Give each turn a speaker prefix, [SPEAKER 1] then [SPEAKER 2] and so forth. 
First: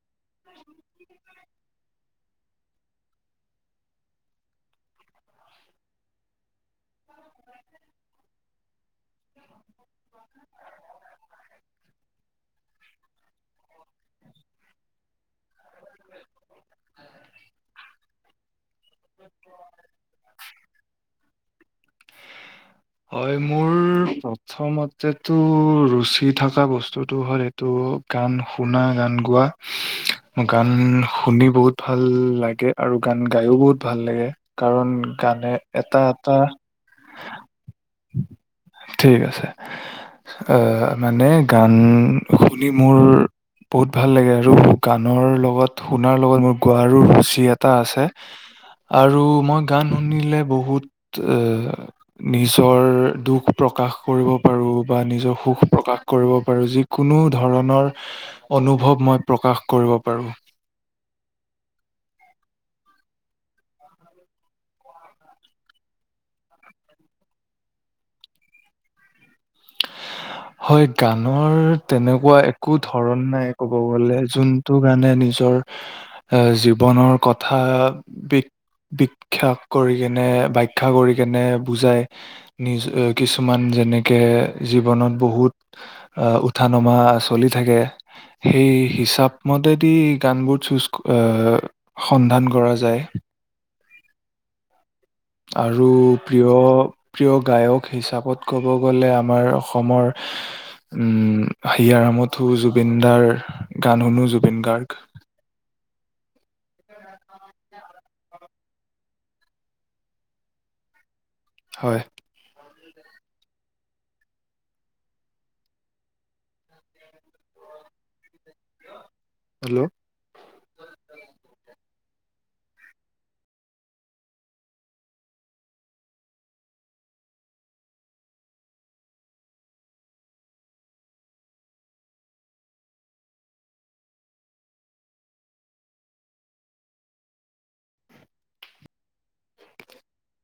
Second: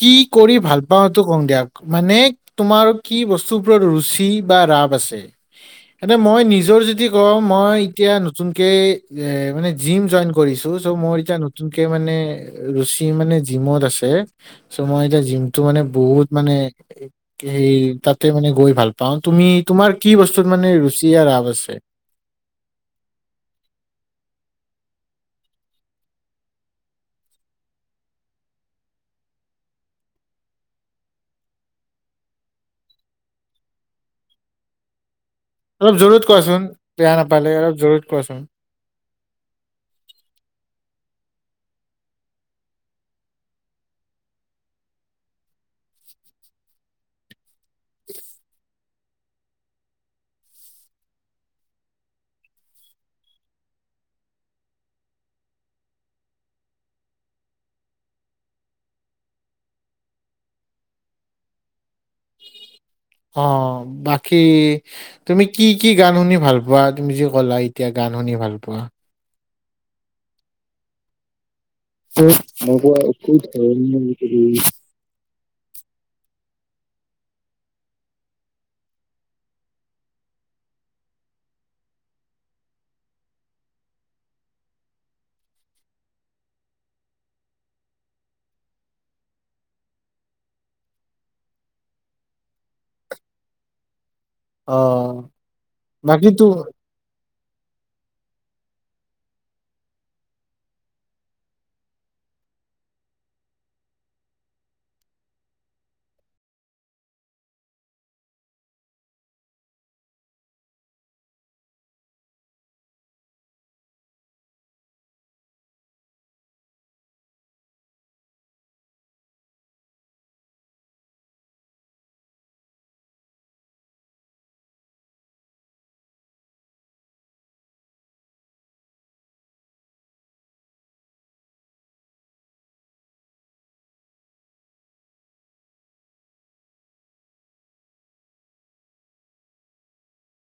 [SPEAKER 1] কি কৰি ভাল পাওটো কওঁ দিয়ক মানে তোমাৰ কি বস্তু ওপৰত ৰুচি বা ৰাপ আছে স মই নিজৰ যদি ক মই এতিয়া নতুন কে এ মানে জিম জইন কৰিছো চ' মোৰ এতিয়া নতুনকে মানে ৰুচি মানে জিমত আছে মই এতিয়া জিমটো মানে বহুত মানে স তাতে মানে গৈ ভাল পাওঁ তুমি তোমাৰ কি বস্তুত মানে ৰুচি আৰু ৰাভ আছে
[SPEAKER 2] প্ৰথমতেটো ৰুচি থকা বস্তুটো হ'ল এইটো গান শুনা গান গোৱা গান শুনি বহুত ভাল লাগে আৰু গান গাই ও বহুত ভাল লাগে কাৰণ গানে
[SPEAKER 1] অলপ
[SPEAKER 2] এটা
[SPEAKER 1] জোৰত
[SPEAKER 2] এটা
[SPEAKER 1] কোৱাচোন বেয়া নাপালে অলপ জোৰত কোৱাচোন
[SPEAKER 2] ঠিক আছে মানে গান শুনি মোৰ বহুত ভাল লাগে আৰু গানৰ লগত শুনাৰ লগত মোৰ গোৱাৰো ৰুচি এটা আছে। আৰু মই গান শুনিলে বহুত নিজৰ দুখ প্ৰকাশ কৰিব পাৰো বা নিজৰ সুখ প্ৰকাশ কৰিব পাৰোঁ যিকোনো ধৰণৰ অনুভৱ মই প্ৰকাশ কৰিব পাৰোঁ।
[SPEAKER 1] অ বাকী তুমি কি কি গান শুনি ভাল পোৱা তুমি যে কলা এতিয়া গান শুনি ভাল পোৱা
[SPEAKER 2] হয় গানৰ। তেনেকুৱা একো
[SPEAKER 1] মই কোৱা
[SPEAKER 2] ধৰণ
[SPEAKER 1] একো
[SPEAKER 2] নাই ক'ব
[SPEAKER 1] ধৰণৰ
[SPEAKER 2] গলে যোনটো গানে নিজৰ জীৱনৰ কথা বি বিখ্যা কৰিকেনে বাখ্যা কৰিকেনে বুজায় নিজ কিছুমান যেনেকৈ জীৱনত বহুত উঠা নমা চলি থাকে সেই হিচাপমতেদি গানবোৰ চুজ সন্ধান কৰা যায়।
[SPEAKER 1] অ
[SPEAKER 2] আৰু
[SPEAKER 1] বাকী তো
[SPEAKER 2] প্ৰিয়-প্ৰিয় গায়ক হিচাপত ক'ব গ'লে আমাৰ অসমৰ, উ হিয়াৰ হামঠো জুবিনদাৰ গান শুনো জুবিন গাৰ্গ। হয়। হেল্ল' [inaudible]